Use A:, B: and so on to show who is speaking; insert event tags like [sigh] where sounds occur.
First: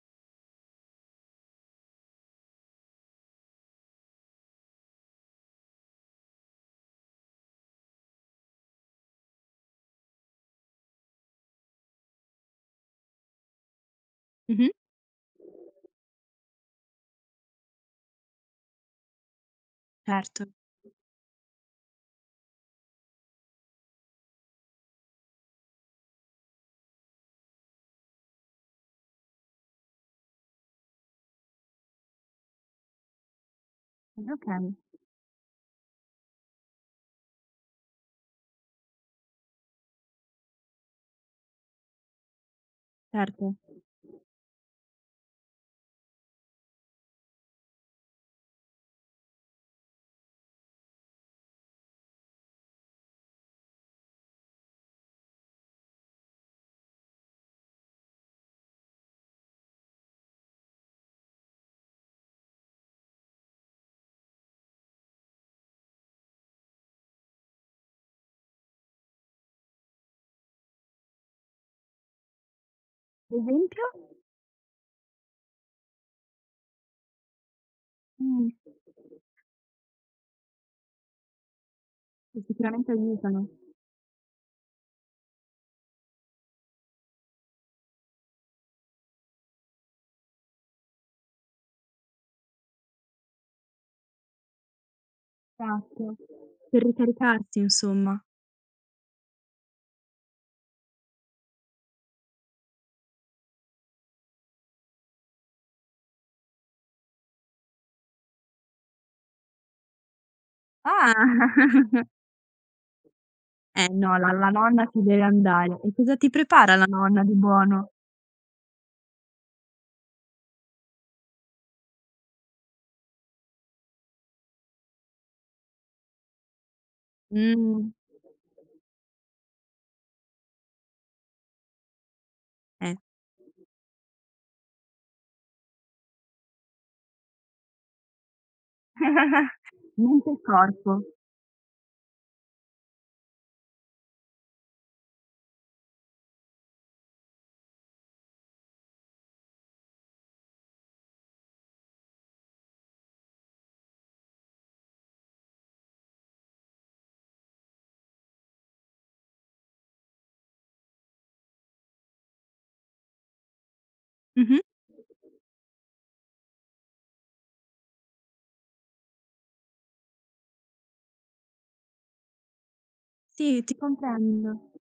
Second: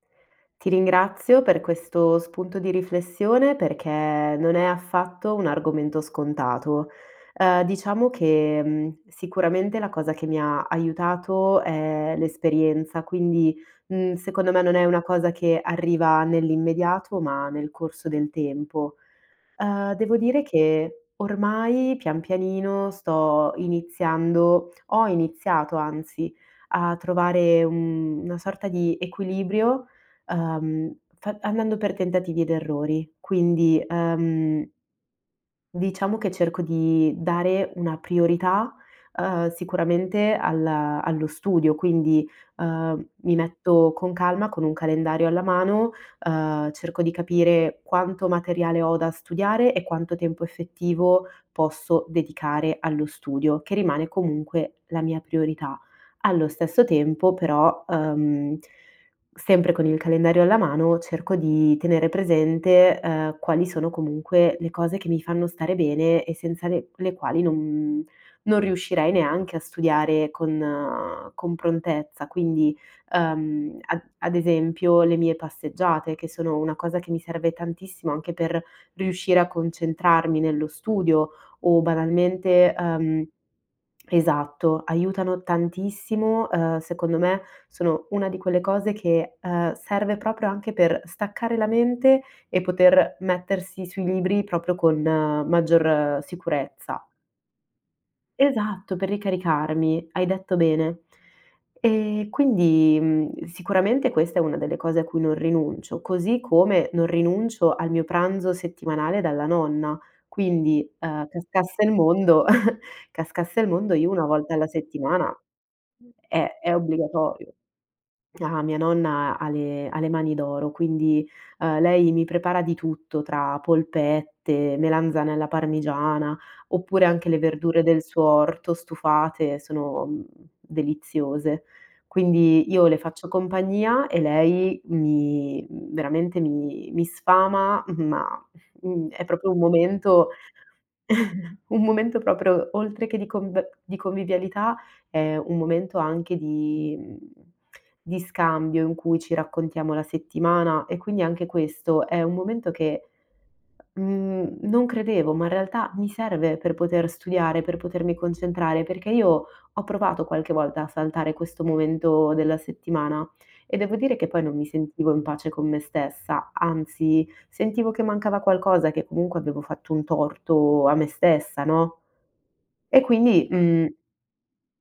A: Ti ringrazio per questo spunto di riflessione perché non è affatto un argomento scontato. Uhm diciamo che mhmm sicuramente la cosa che mi ha aiutato è l'esperienza, quindi, mhmm, secondo me
B: Mh-mh.
A: non è una cosa che arriva nell'immediato, ma nel corso del tempo. Uhm devo dire
B: Certo.
A: che ormai pian pianino sto iniziando, ho iniziato, anzi, a trovare una sorta di equilibrio, uhm, fa andando per tentativi ed errori. Quindi uhm
B: Okay.
A: diciamo che cerco di dare una priorità, uhm, sicuramente alla allo studio, quindi, uhm, mi
B: Certo.
A: metto con calma con un calendario alla mano, uhm, cerco di capire quanto materiale ho da studiare e quanto tempo effettivo posso dedicare allo studio, che rimane comunque la mia priorità. Allo stesso tempo però, uhm, sempre con il calendario alla mano cerco di tenere presente, uhm, quali sono comunque le cose che mi fanno stare bene e senza le le quali non non riuscirei neanche a studiare con con prontezza. Quindi, uhm,
B: Esempio.
A: ad ad esempio le mie passeggiate che sono una cosa che mi serve tantissimo anche
B: Mh.
A: per riuscire a concentrarmi nello studio o
B: Che
A: banalmente,
B: sicuramente
A: uhm
B: aiutano.
A: esatto, aiutano tantissimo, uhm, secondo me sono una di quelle cose che, uhm, serve proprio anche per staccare la mente e poter mettersi sui libri proprio con
B: Esatto,
A: maggior
B: per
A: sicurezza.
B: ricaricarsi insomma.
A: Esatto, per ricaricarmi, hai detto bene. E quindi, mhmm, sicuramente questa è una delle cose a cui non rinuncio, così come non rinuncio al mio pranzo settimanale dalla nonna. Quindi,
B: Ah.
A: uhm, cascasse il
B: [chuckles]
A: mondo [chuckles] cascasse il
B: Eh
A: mondo io
B: no,
A: una
B: la la
A: volta alla
B: nonna si deve
A: settimana
B: andare. E cosa ti
A: è è
B: prepara la nonna di
A: obbligatorio.
B: buono?
A: Ah mia nonna ha le ha le mani d'oro, quindi, uhm, lei mi prepara di tutto, tra polpette, melanzane alla parmigiana oppure anche le verdure
B: Mh.
A: del suo orto stufate sono, mhmm, deliziose. Quindi io
B: Eh.
A: le faccio compagnia e lei mi, mhmm, veramente mi mi sfama, [chuckles] ma, mhmm, è proprio
B: [chuckles]
A: un
B: Mente
A: momento
B: e corpo.
A: [chuckles] un momento proprio oltre che di conb di convivialità, è un momento anche di mhmm, di scambio in cui ci raccontiamo la settimana e quindi anche questo è un momento che mhmm non credevo, ma in realtà mi serve per poter studiare, per potermi concentrare, perché io ho provato qualche volta a saltare questo momento della settimana e devo dire che poi non
B: Mh-mh.
A: mi sentivo in pace con me stessa, anzi sentivo che mancava qualcosa, che comunque avevo fatto un torto a me stessa, no e quindi
B: Sì, ti
A: mhmm
B: comprendo.